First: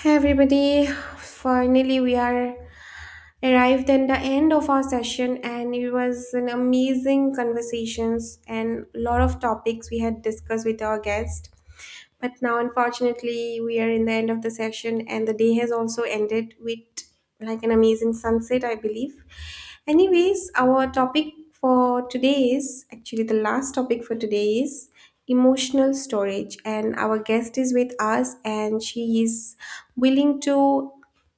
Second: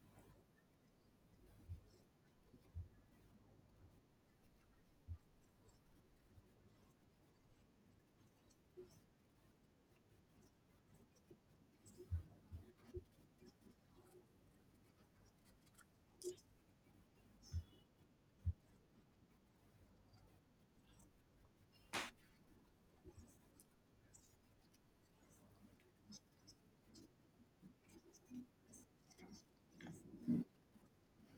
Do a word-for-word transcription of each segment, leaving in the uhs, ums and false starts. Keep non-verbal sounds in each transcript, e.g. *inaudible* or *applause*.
Hey everybody, finally we are arrived at the end of our session, and it was an amazing conversations and a lot of topics we had discussed with our guest. But now unfortunately we are in the end of the session, and the day has also ended with like an amazing sunset, I believe. Anyways, our topic for today is actually the last topic for today is emotional storage, and our guest is with us and she is willing to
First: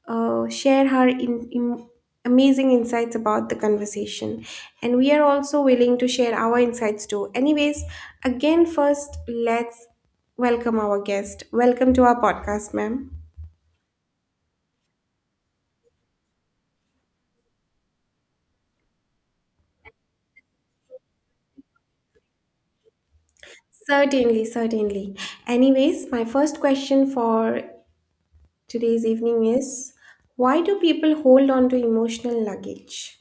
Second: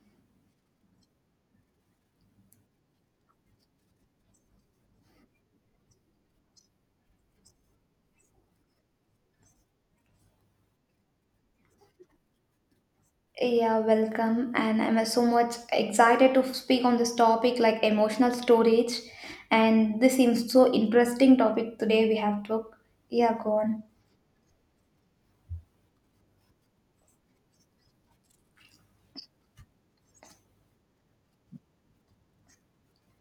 uh, share her in, in- amazing insights about the conversation. And we are also willing to share our insights too. Anyways, again, first, let's welcome our guest. Welcome to our podcast, ma'am. Yeah, welcome. And I'm so much excited to speak on this topic like emotional storage. And this seems so interesting topic today we have took. Yeah, go on. Certainly, certainly. Anyways, my first question for today's evening is, why do people hold on to emotional luggage?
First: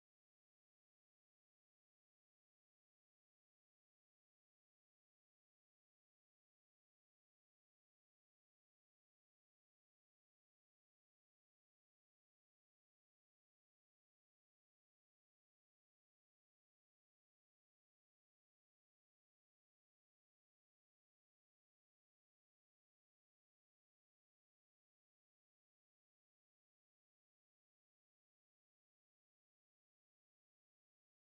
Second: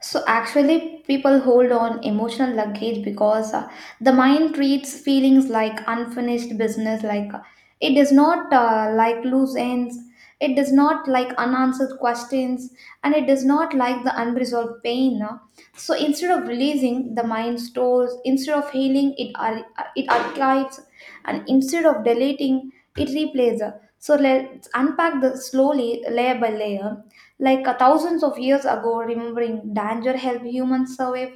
So actually, people hold on emotional luggage because uh, the mind treats feelings like unfinished business. Like uh, it does not uh, like loose ends. It does not like unanswered questions, and it does not like the unresolved pain. No? So instead of releasing, the mind stores. Instead of healing, it ar- it archives, and instead of deleting, it replays. So let's unpack the slowly layer by layer like uh, thousands of years ago, remembering danger helped humans survive,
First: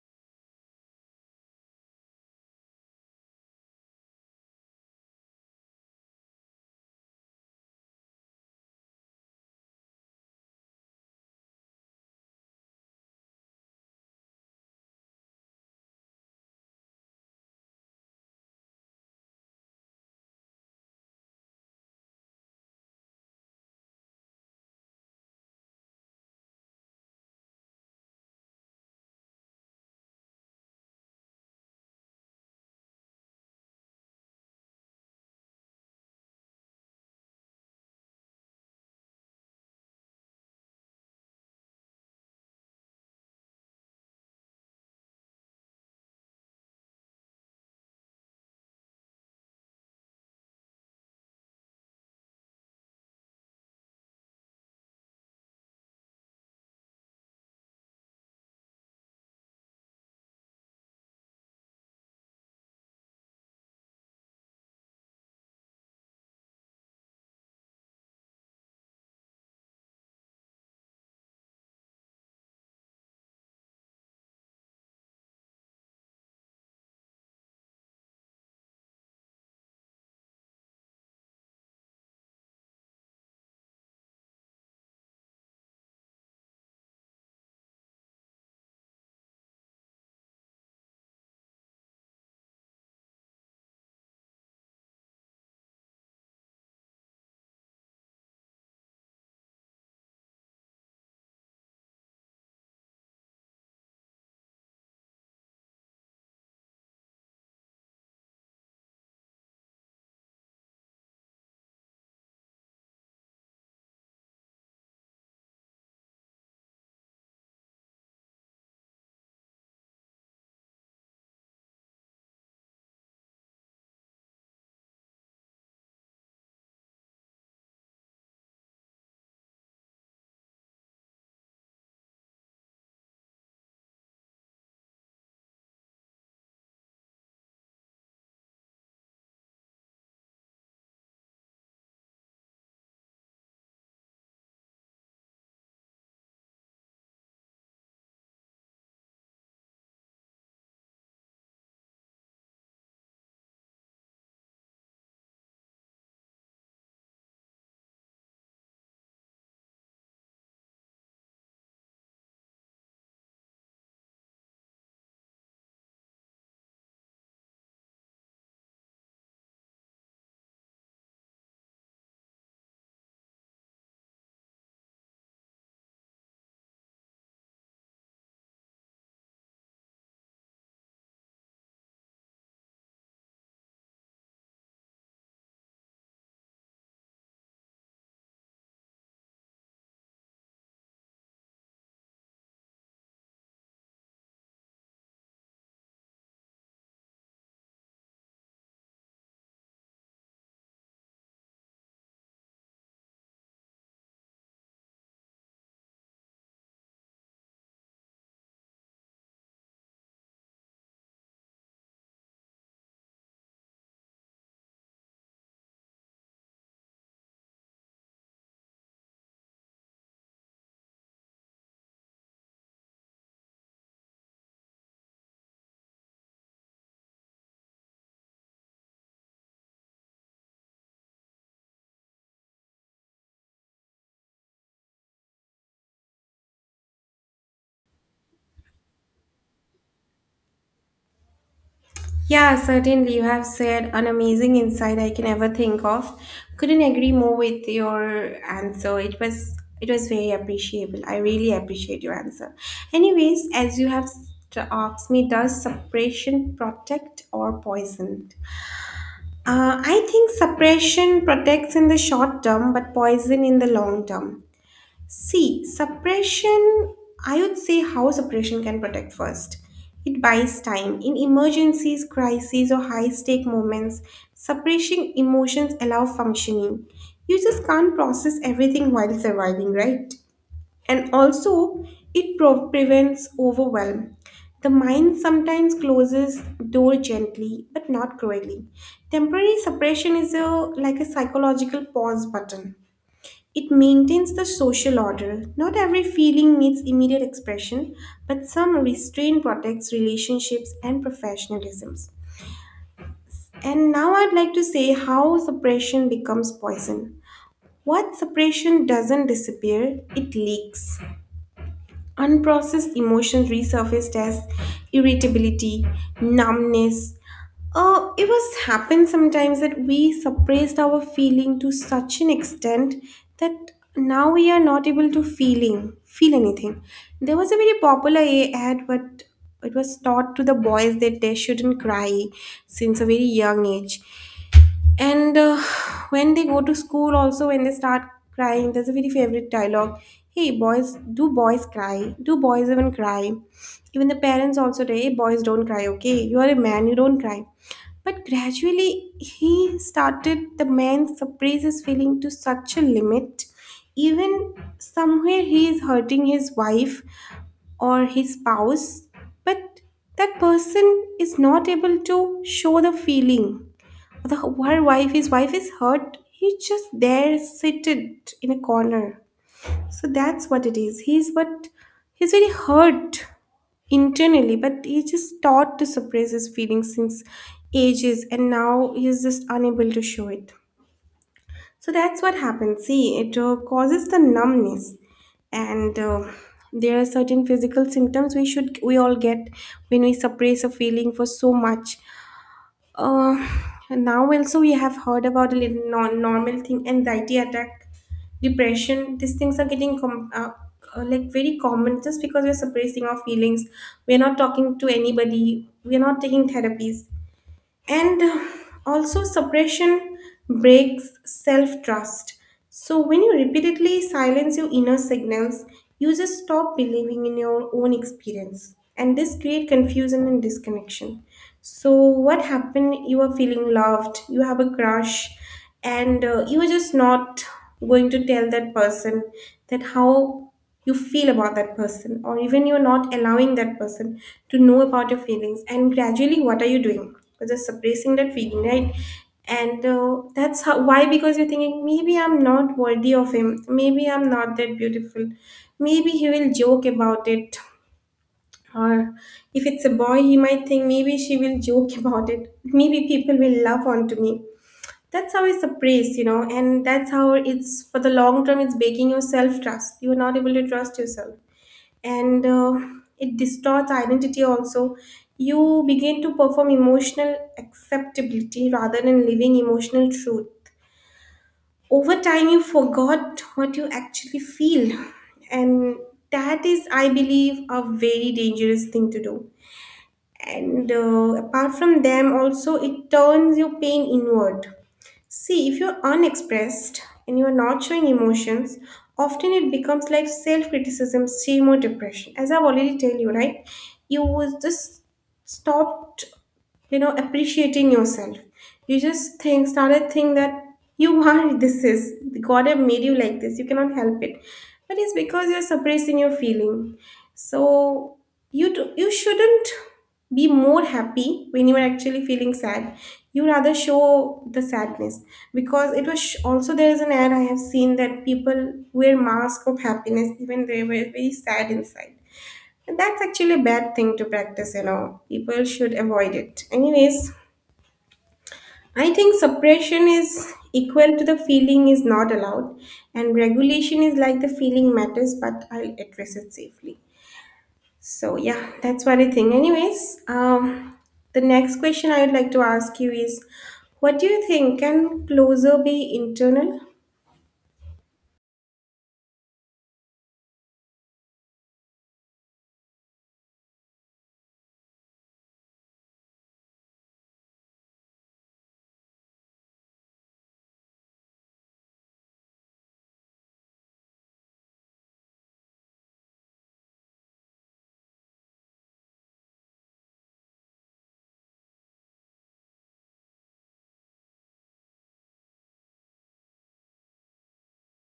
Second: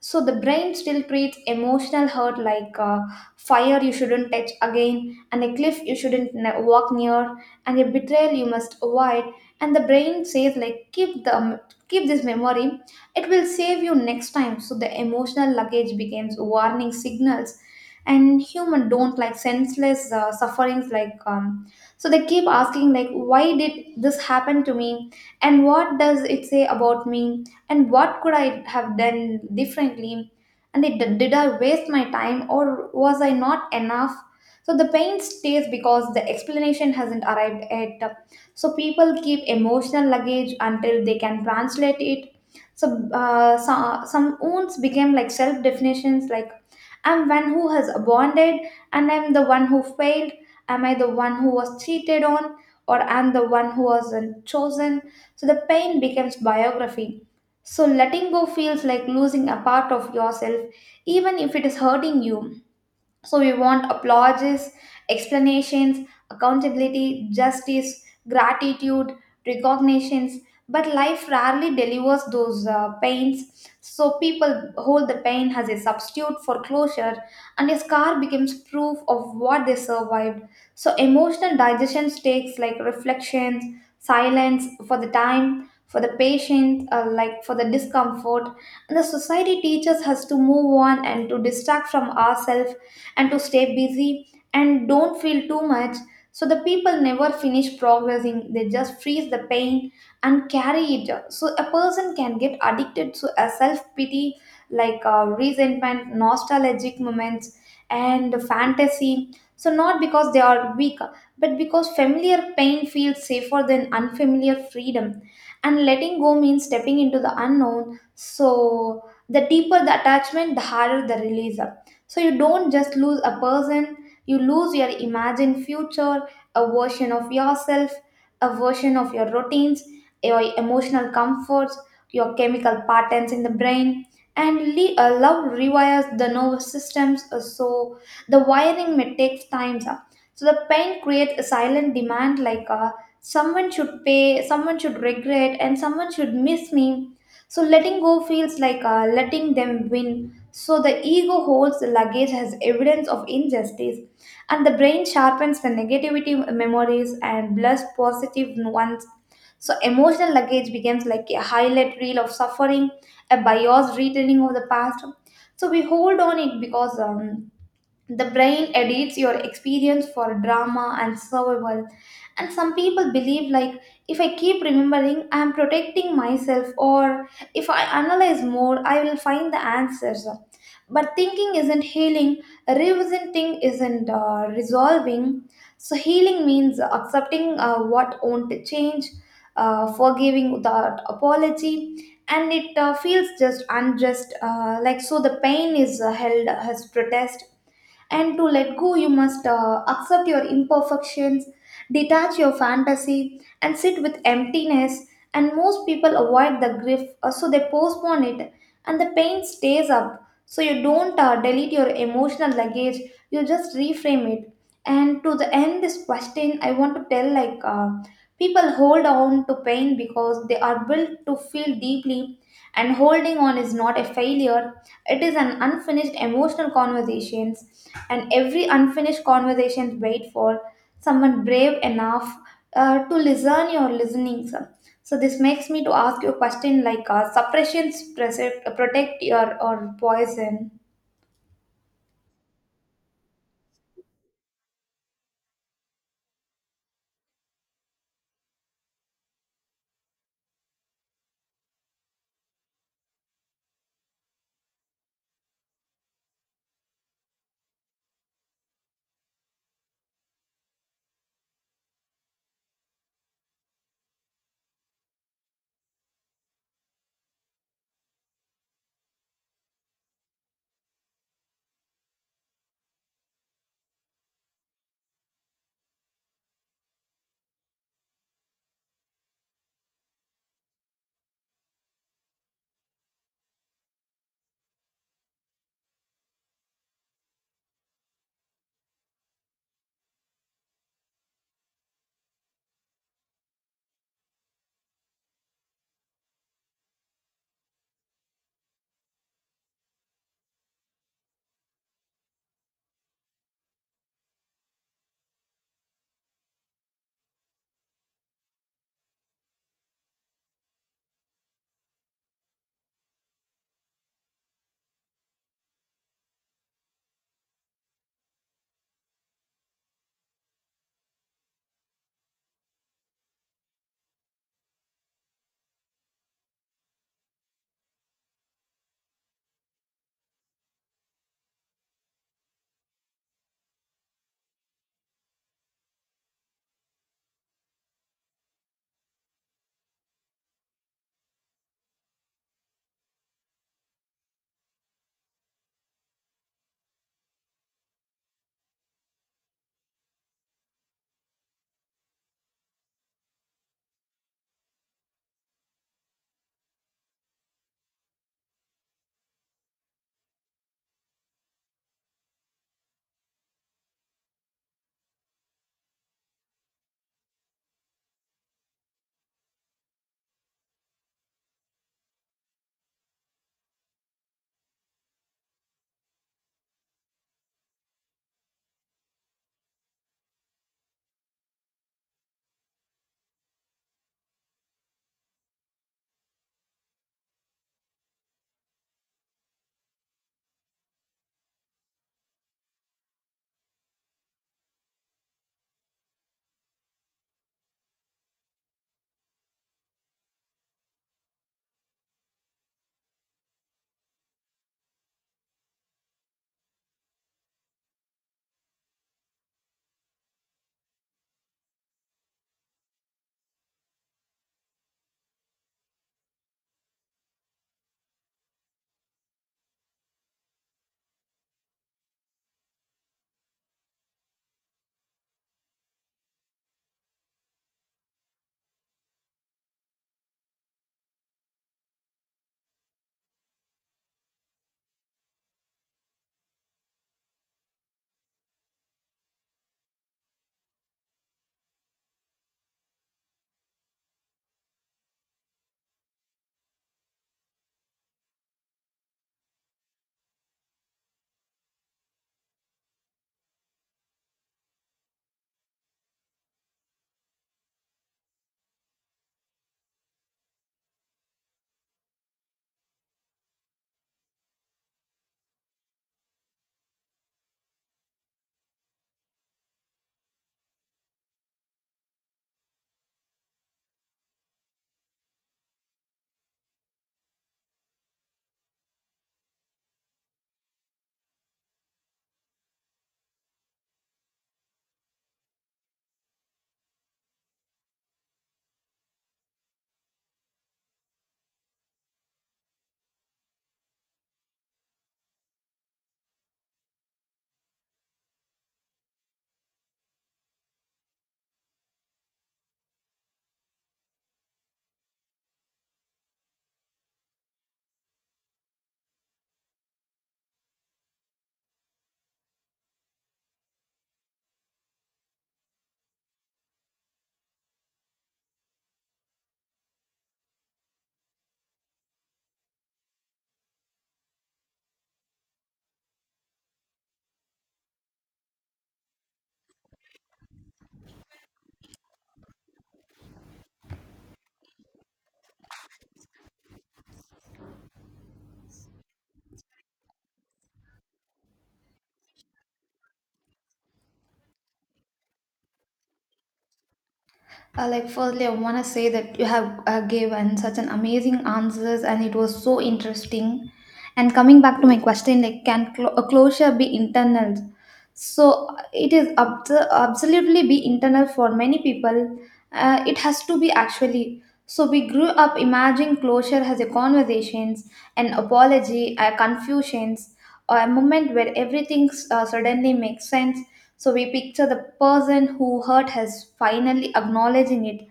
so the brain still treats emotional hurt like uh, fire you shouldn't touch again and a cliff you shouldn't ne- walk near and a betrayal you must avoid. And the brain says like keep the um, keep this memory, it will save you next time. So the emotional luggage becomes warning signals, and human don't like senseless uh, sufferings. Like um, so they keep asking like why did this happen to me and what does it say about me and what could I have done differently? And it, did did I waste my time or was I not enough? So the pain stays because the explanation hasn't arrived yet. So people keep emotional luggage until they can translate it. So, uh, so some wounds became like self definitions like I'm one who has bonded and I'm the one who failed. Am I the one who was cheated on? Or I'm the one who wasn't chosen? So the pain becomes biography, so letting go feels like losing a part of yourself, even if it is hurting you. So we want applauses, explanations, accountability, justice, gratitude, recognitions. But life rarely delivers those uh, pains. So people hold the pain as a substitute for closure, and a scar becomes proof of what they survived. So emotional digestion takes like reflections, silence for the time, for the patient, uh, like for the discomfort. And the society teaches us to move on and to distract from ourselves and to stay busy and don't feel too much. So the people never finish progressing, they just freeze the pain and carry it. So a person can get addicted to a self pity like uh, resentment, nostalgic moments, and fantasy. So not because they are weak, but because familiar pain feels safer than unfamiliar freedom. And letting go means stepping into the unknown. So the deeper the attachment, the harder the release. So you don't just lose a person, you lose your imagined future, a version of yourself, a version of your routines, your emotional comforts, your chemical patterns in the brain. And le- uh, love rewires the nervous systems, uh, so the wiring may take time. uh. So the pain creates a silent demand like uh, someone should pay, someone should regret, and someone should miss me, so letting go feels like uh, letting them win. So the ego holds the luggage as evidence of injustice, and the brain sharpens the negativity memories and blurs positive ones. So emotional luggage becomes like a highlight reel of suffering, a biased retelling of the past. So we hold on it because um, the brain edits your experience for drama and survival. And some people believe like if I keep remembering, I am protecting myself, or if I analyze more, I will find the answers. But thinking isn't healing, revisiting isn't uh, resolving. So healing means accepting uh, what won't change, uh, forgiving without apology, and it uh, feels just unjust. Uh, like so, the pain is uh, held as protest, and to let go, you must uh, accept your imperfections, detach your fantasy, and sit with emptiness. And most people avoid the grief, uh, so they postpone it, and the pain stays up. So you don't uh, delete your emotional luggage, you just reframe it. And to the end, this question I want to tell like uh, people hold on to pain because they are built to feel deeply, and holding on is not a failure, it is an unfinished emotional conversations, and every unfinished conversation wait for someone brave enough uh, to listen your listening sir. So this makes me to ask you a question like uh, suppressions prese- protect your or poison. Yeah, certainly. You have said an amazing insight I can ever think of. Couldn't agree more with your answer. It was it was very appreciable. I really appreciate your answer. Anyways, as you have st- asked me, does suppression protect or poison? Uh, I think suppression protects in the short term, but poison in the long term. See, suppression, I would say how suppression can protect first. It buys time. In emergencies, crises, or high stake moments, suppressing emotions allow functioning. You just can't process everything while surviving, right? And also, it pro- prevents overwhelm. The mind sometimes closes door gently, but not cruelly. Temporary suppression is a, like a psychological pause button. It maintains the social order. Not every feeling needs immediate expression, but some restraint protects relationships and professionalisms. And now I'd like to say how suppression becomes poison. What suppression doesn't disappear, it leaks. Unprocessed emotions resurfaced as irritability, numbness. Uh, it was happened sometimes that we suppressed our feeling to such an extent that now we are not able to feeling feel anything. There was a very popular a- ad, but it was taught to the boys that they shouldn't cry since a very young age. And uh, when they go to school, also when they start crying, there's a very favorite dialogue. Hey, boys, do boys cry? Do boys even cry? Even the parents also say, hey, boys don't cry, okay? You are a man, you don't cry. But gradually, he started, the man suppress his feeling to such a limit. Even somewhere he is hurting his wife or his spouse, but that person is not able to show the feeling. The, her wife, his wife is hurt. He's just there, seated in a corner. So that's what it is. He's what, he's very hurt internally, but he's just taught to suppress his feelings since ages, and now he's just unable to show it. So that's what happens. See, it uh, causes the numbness, and uh, there are certain physical symptoms we should we all get when we suppress a feeling for so much. Uh, now also we have heard about a little non- normal thing, anxiety attack, depression. These things are getting com- uh, uh, like very common just because we're suppressing our feelings. We're not talking to anybody. We're not taking therapies, and uh, also suppression breaks self trust. So when you repeatedly silence your inner signals, you just stop believing in your own experience, and this create confusion and disconnection. So what happened, you are feeling loved, you have a crush, and uh, you are just not going to tell that person that how you feel about that person, or even you're not allowing that person to know about your feelings. And gradually, what are you doing? You're just suppressing that feeling, right? And uh, that's how, why, because you're thinking maybe I'm not worthy of him, maybe I'm not that beautiful, maybe he will joke about it. Or if it's a boy, he might think maybe she will joke *laughs* about it, maybe people will laugh onto me. That's how it's suppressed, you know, and that's how it's for the long term. It's breaking your self trust. You're not able to trust yourself. And uh, it distorts identity also. You begin to perform emotional acceptability rather than living emotional truth. Over time, you forgot what you actually feel, and that is, I believe, a very dangerous thing to do. And uh, apart from them, also, it turns your pain inward. See, if you're unexpressed and you're not showing emotions, often it becomes like self criticism, shame, or depression. As I've already told you, right? You was just stopped, you know, appreciating yourself. You just think, started thinking that you are *laughs* this is God have made you like this. You cannot help it, but it's because you're suppressing your feeling. So you do, you shouldn't be more happy when you are actually feeling sad. You rather show the sadness, because it was sh- also there is an ad I have seen that people wear mask of happiness even they were very sad inside, and that's actually a bad thing to practice, you know. People should avoid it. Anyways, I think suppression is equal to the feeling is not allowed, and regulation is like the feeling matters but I'll address it safely. So yeah, that's what I think. Anyways, um, the next question I would like to ask you is, what do you think? Can closer be internal? Uh, like firstly, I want to say that you have uh, given such an amazing answers, and it was so interesting. And coming back to my question, like can clo- a closure be internal? So uh, it is ab absolutely be internal for many people. Uh, it has to be actually. So we grew up imagining closure as a conversations, an apology, a confusions, or a moment where everything uh, suddenly makes sense, so we picture the person who hurt has finally acknowledging it,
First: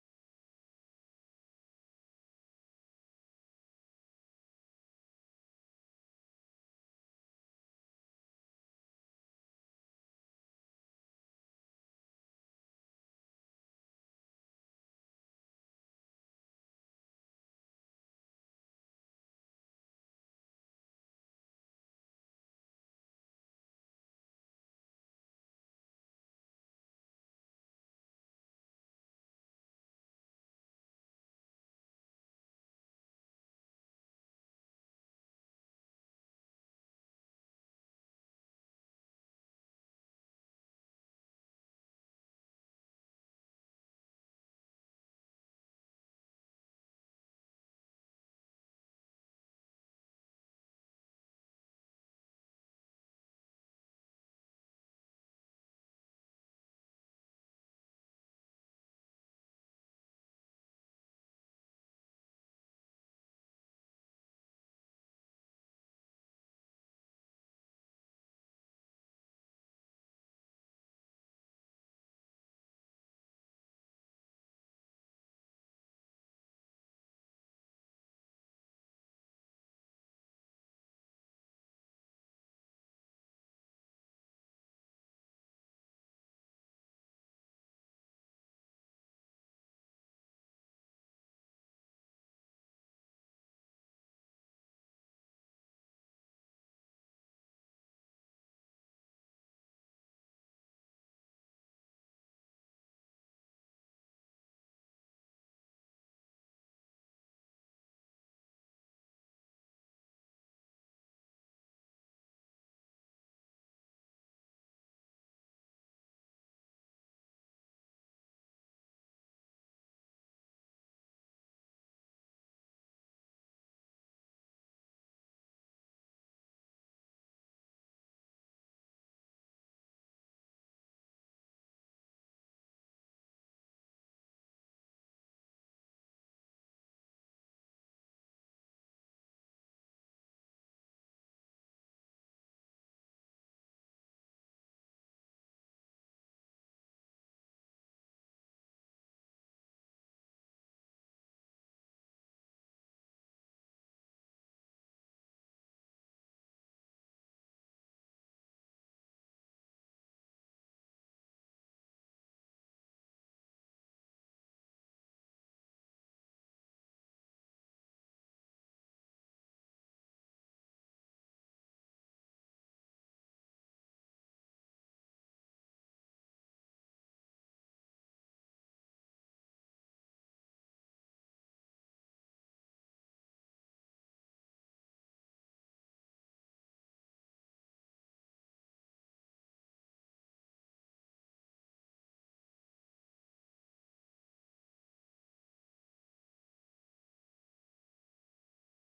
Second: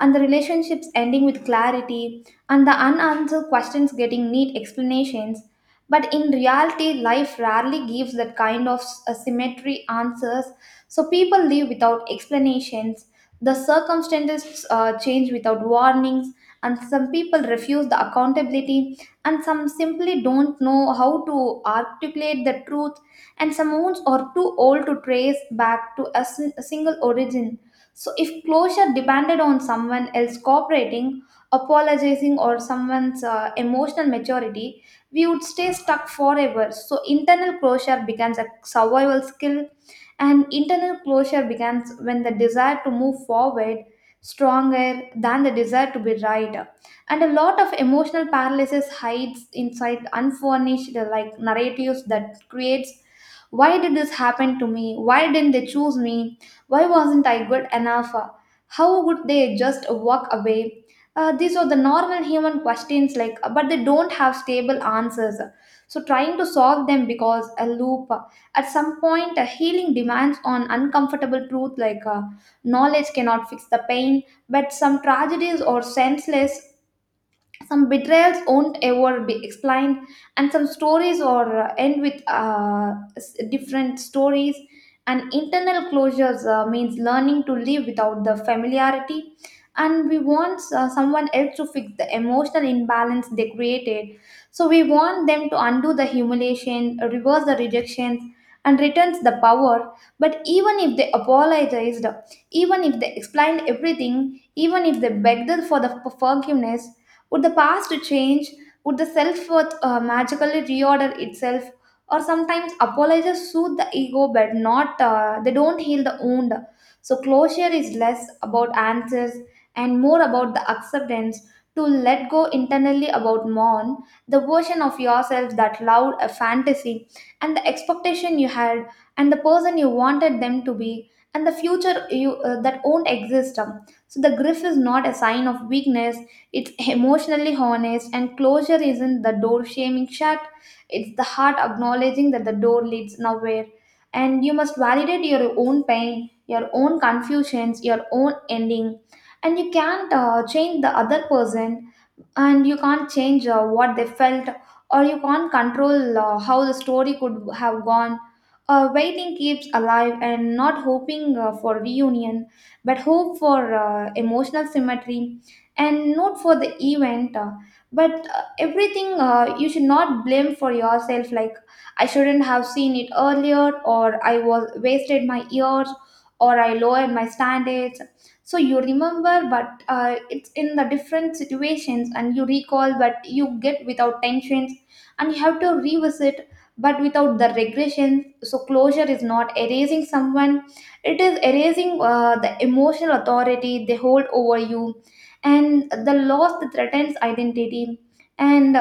and the relationships ending with clarity, and the unanswered questions getting neat explanations. But in reality, life rarely gives that kind of s- uh, symmetry answers, so people live without explanations. The circumstances uh, change without warnings, and some people refuse the accountability, and some simply don't know how to articulate the truth, and some wounds are too old to trace back to a, sin- a single origin. So, if closure depended on someone else cooperating, apologizing, or someone's uh, emotional maturity, we would stay stuck forever. So, internal closure becomes a survival skill, and internal closure begins when the desire to move forward stronger than the desire to be right, and a lot of emotional paralysis hides inside unfurnished like narratives that creates why did this happen to me? Why didn't they choose me? Why wasn't I good enough? How would they just walk away? Uh, these are the normal human questions, like, but they don't have stable answers. So, trying to solve them because a loop. At some point, a healing demands on uncomfortable truth, like uh, knowledge cannot fix the pain, but some tragedies are senseless, some betrayals won't ever be explained, and some stories or uh, end with uh, s- different stories, and internal closures uh, means learning to live without the familiarity. And we want uh, someone else to fix the emotional imbalance they created, so we want them to undo the humiliation, reverse the rejections, and returns the power. But even if they apologized, even if they explained everything, even if they begged for the forgiveness, would the past change? Would the self worth uh, magically reorder itself? Or sometimes apologies soothe the ego, but not uh, they don't heal the wound. So closure is less about answers and more about the acceptance, to let go internally, about mourn the version of yourself that loved a fantasy, and the expectation you had, and the person you wanted them to be, and the future you uh, that won't exist. So the grief is not a sign of weakness, it's emotionally honest, and closure isn't the door shaming shut, it's the heart acknowledging that the door leads nowhere. And you must validate your own pain, your own confusions, your own ending, and you can't uh, change the other person, and you can't change uh, what they felt, or you can't control uh, how the story could have gone. Uh, waiting keeps alive and not hoping uh, for reunion, but hope for uh, emotional symmetry, and not for the event uh, but uh, everything uh, you should not blame for yourself like I shouldn't have seen it earlier, or I was wasted my years, or I lowered my standards. So you remember but uh, it's in the different situations, and you recall but you get without tensions, and you have to revisit but without the regression. So closure is not erasing someone, it is erasing uh, the emotional authority they hold over you, and the loss that threatens identity. And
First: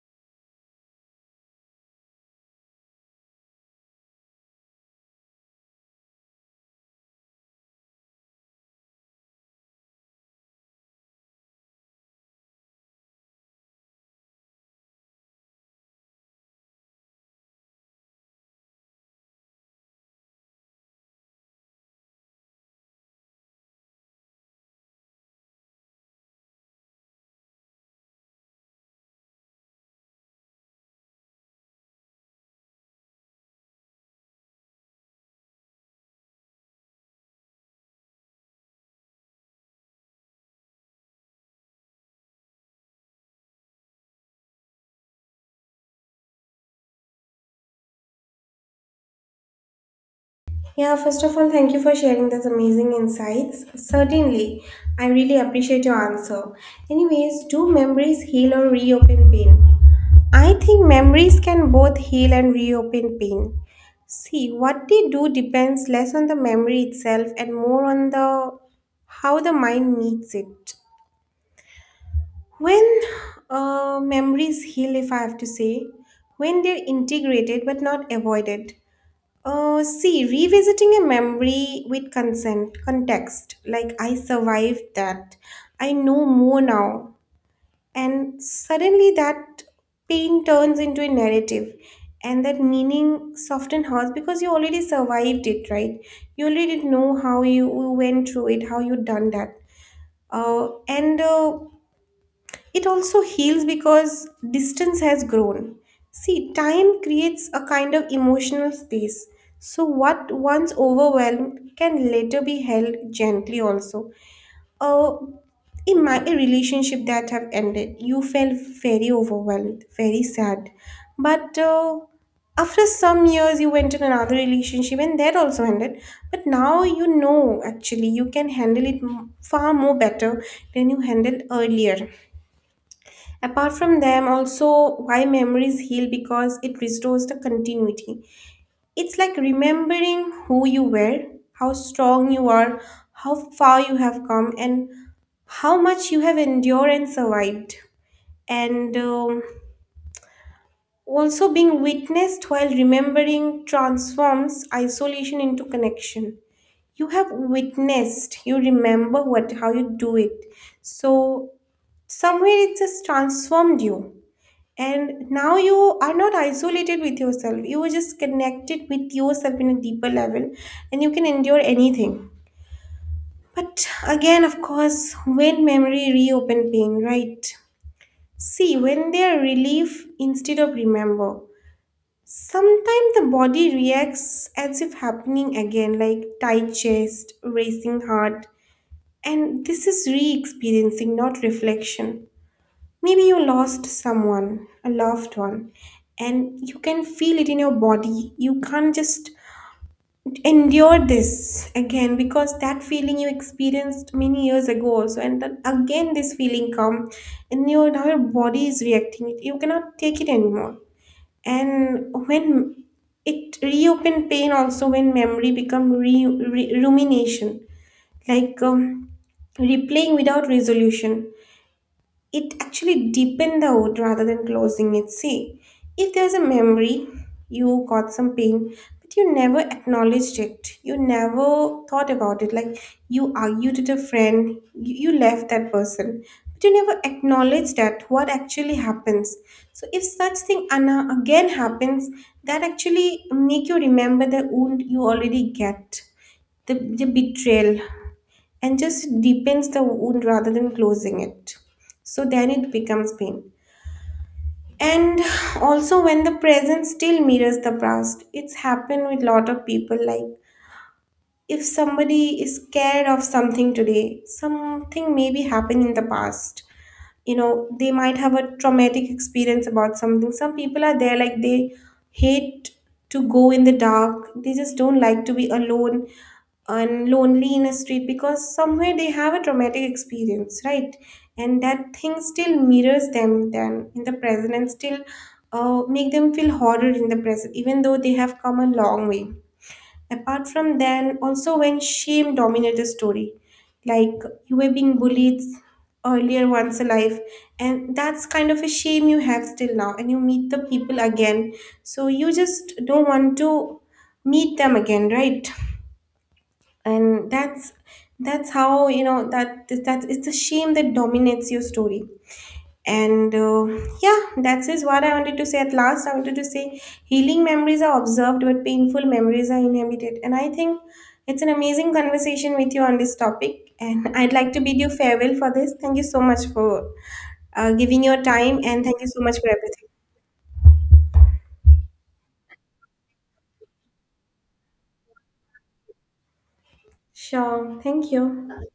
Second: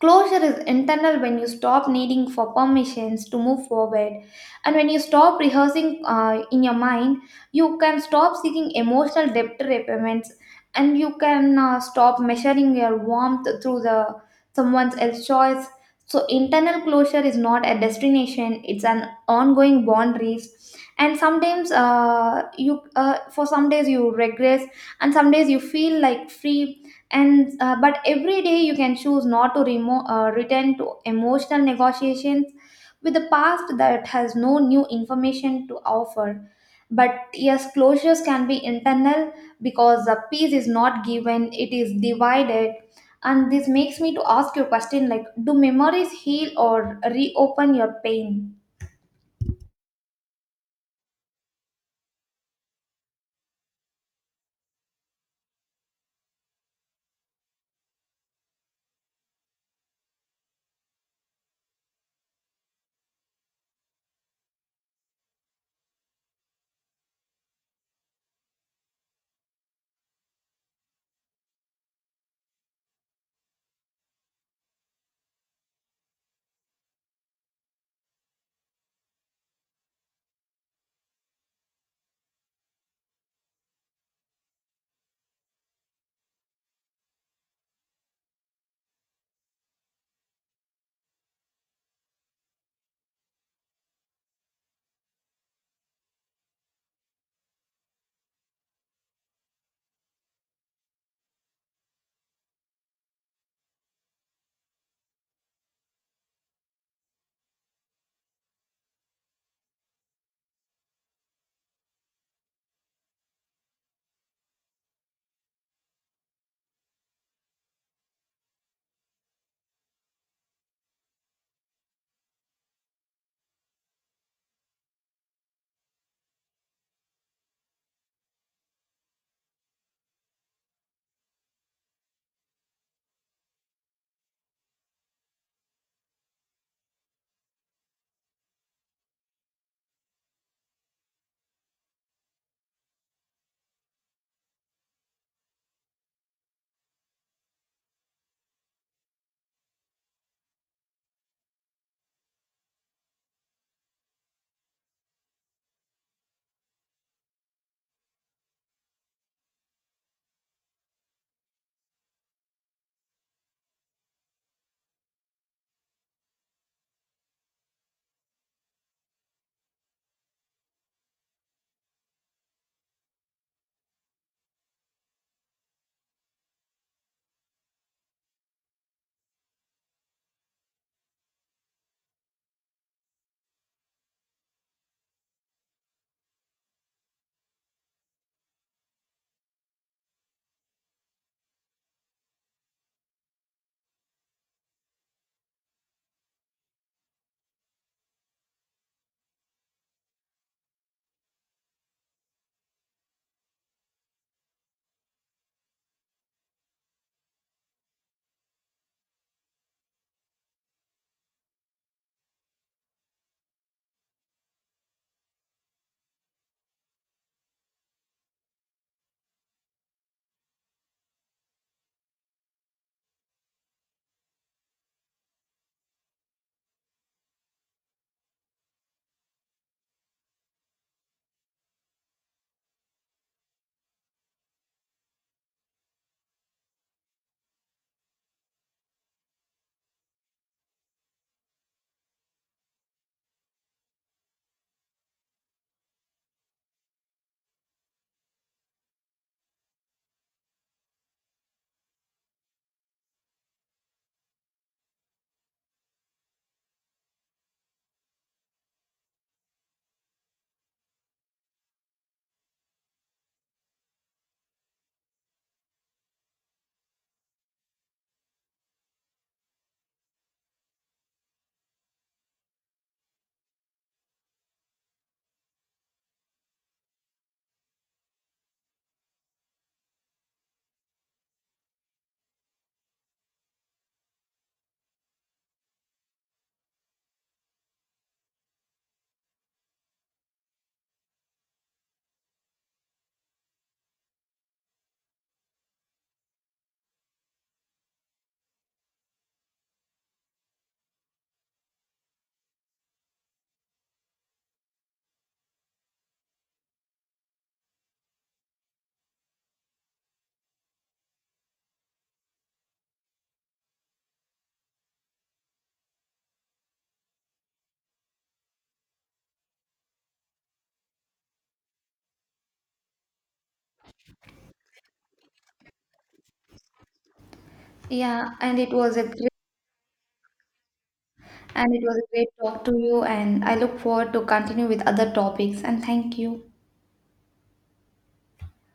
closure is internal when you stop needing for permissions to move forward. And when you stop rehearsing uh, in your mind, you can stop seeking emotional debt repayments, and you can uh, stop measuring your warmth through the someone else's choice. So internal closure is not a destination; it's an ongoing boundaries. And sometimes uh, you, uh, for some days you regress, and some days you feel like free, and uh, but every day you can choose not to remo- uh, return to emotional negotiations with the past that has no new information to offer. But yes, closures can be internal, because the peace is not given, it is divided. And this makes me to ask you a question like do memories heal or reopen your pain? Yeah, first of all, thank you for sharing those amazing insights. Certainly, I really appreciate your answer. Anyways, do memories heal or reopen pain? I think memories can both heal and reopen pain. See, what they do depends less on the memory itself and more on the how the mind meets it. When uh, memories heal, if I have to say, when they're integrated but not avoided. Uh, see, revisiting a memory with consent, context, like I survived that, I know more now, and suddenly that pain turns into a narrative, and that meaning soften hurts because you already survived it, right? You already know how you went through it, how you done that. Uh, and uh, it also heals because distance has grown. See, time creates a kind of emotional space. So, what once overwhelmed can later be held gently also. Uh, in my a relationship that have ended, you felt very overwhelmed, very sad. But uh, after some years, you went in another relationship and that also ended. But now you know actually you can handle it m- far more better than you handled earlier. Apart from them, also why memories heal because it restores the continuity. It's like remembering who you were, how strong you are, how far you have come, and how much you have endured and survived. And um, also being witnessed while remembering transforms isolation into connection. You have witnessed, you remember what, how you do it. So somewhere it just transformed you, and now you are not isolated with yourself. You are just connected with yourself in a deeper level, and you can endure anything. But again, of course, when memory reopen pain, right? See, when they are relief instead of remember, sometimes the body reacts as if happening again, like tight chest, racing heart. And this is re experiencing, not reflection. Maybe you lost someone, a loved one, and you can feel it in your body. You can't just endure this again, because that feeling you experienced many years ago also, and then again this feeling come, and your now your body is reacting, you cannot take it anymore. And when it reopen pain also, when memory become re, re- rumination, like um, replaying without resolution, it actually deepened the wound rather than closing it. See, if there's a memory, you got some pain, but you never acknowledged it. You never thought about it. Like you argued with a friend, you, you left that person, but you never acknowledged that what actually happens. So if such thing Anna again happens, that actually make you remember the wound you already get, the, the betrayal, and just deepens the wound rather than closing it. So then it becomes pain. And also when the present still mirrors the past, it's happened with lot of people. Like if somebody is scared of something today, something may be happened in the past. You know, they might have a traumatic experience about something. Some people are there like they hate to go in the dark. They just don't like to be alone and lonely in a street, because somewhere they have a traumatic experience, right? And that thing still mirrors them then in the present, and still uh, make them feel horror in the present, even though they have come a long way. Apart from then, also when shame dominates the story, like you were being bullied earlier once alive, and that's kind of a shame you have still now, and you meet the people again, so you just don't want to meet them again, right? And that's that's how you know that that it's the shame that dominates your story. And uh, yeah, that's what I wanted to say. At last, I wanted to say healing memories are observed but painful memories are inhabited, and I think it's an amazing conversation with you on this topic, and *laughs* I'd like to bid you farewell for this. Thank you so much for uh, giving your Yeah, and time, it and was thank a you so great much for everything. and it was a great talk to you, and I look forward to continue with other topics, and thank you. Sure, thank you.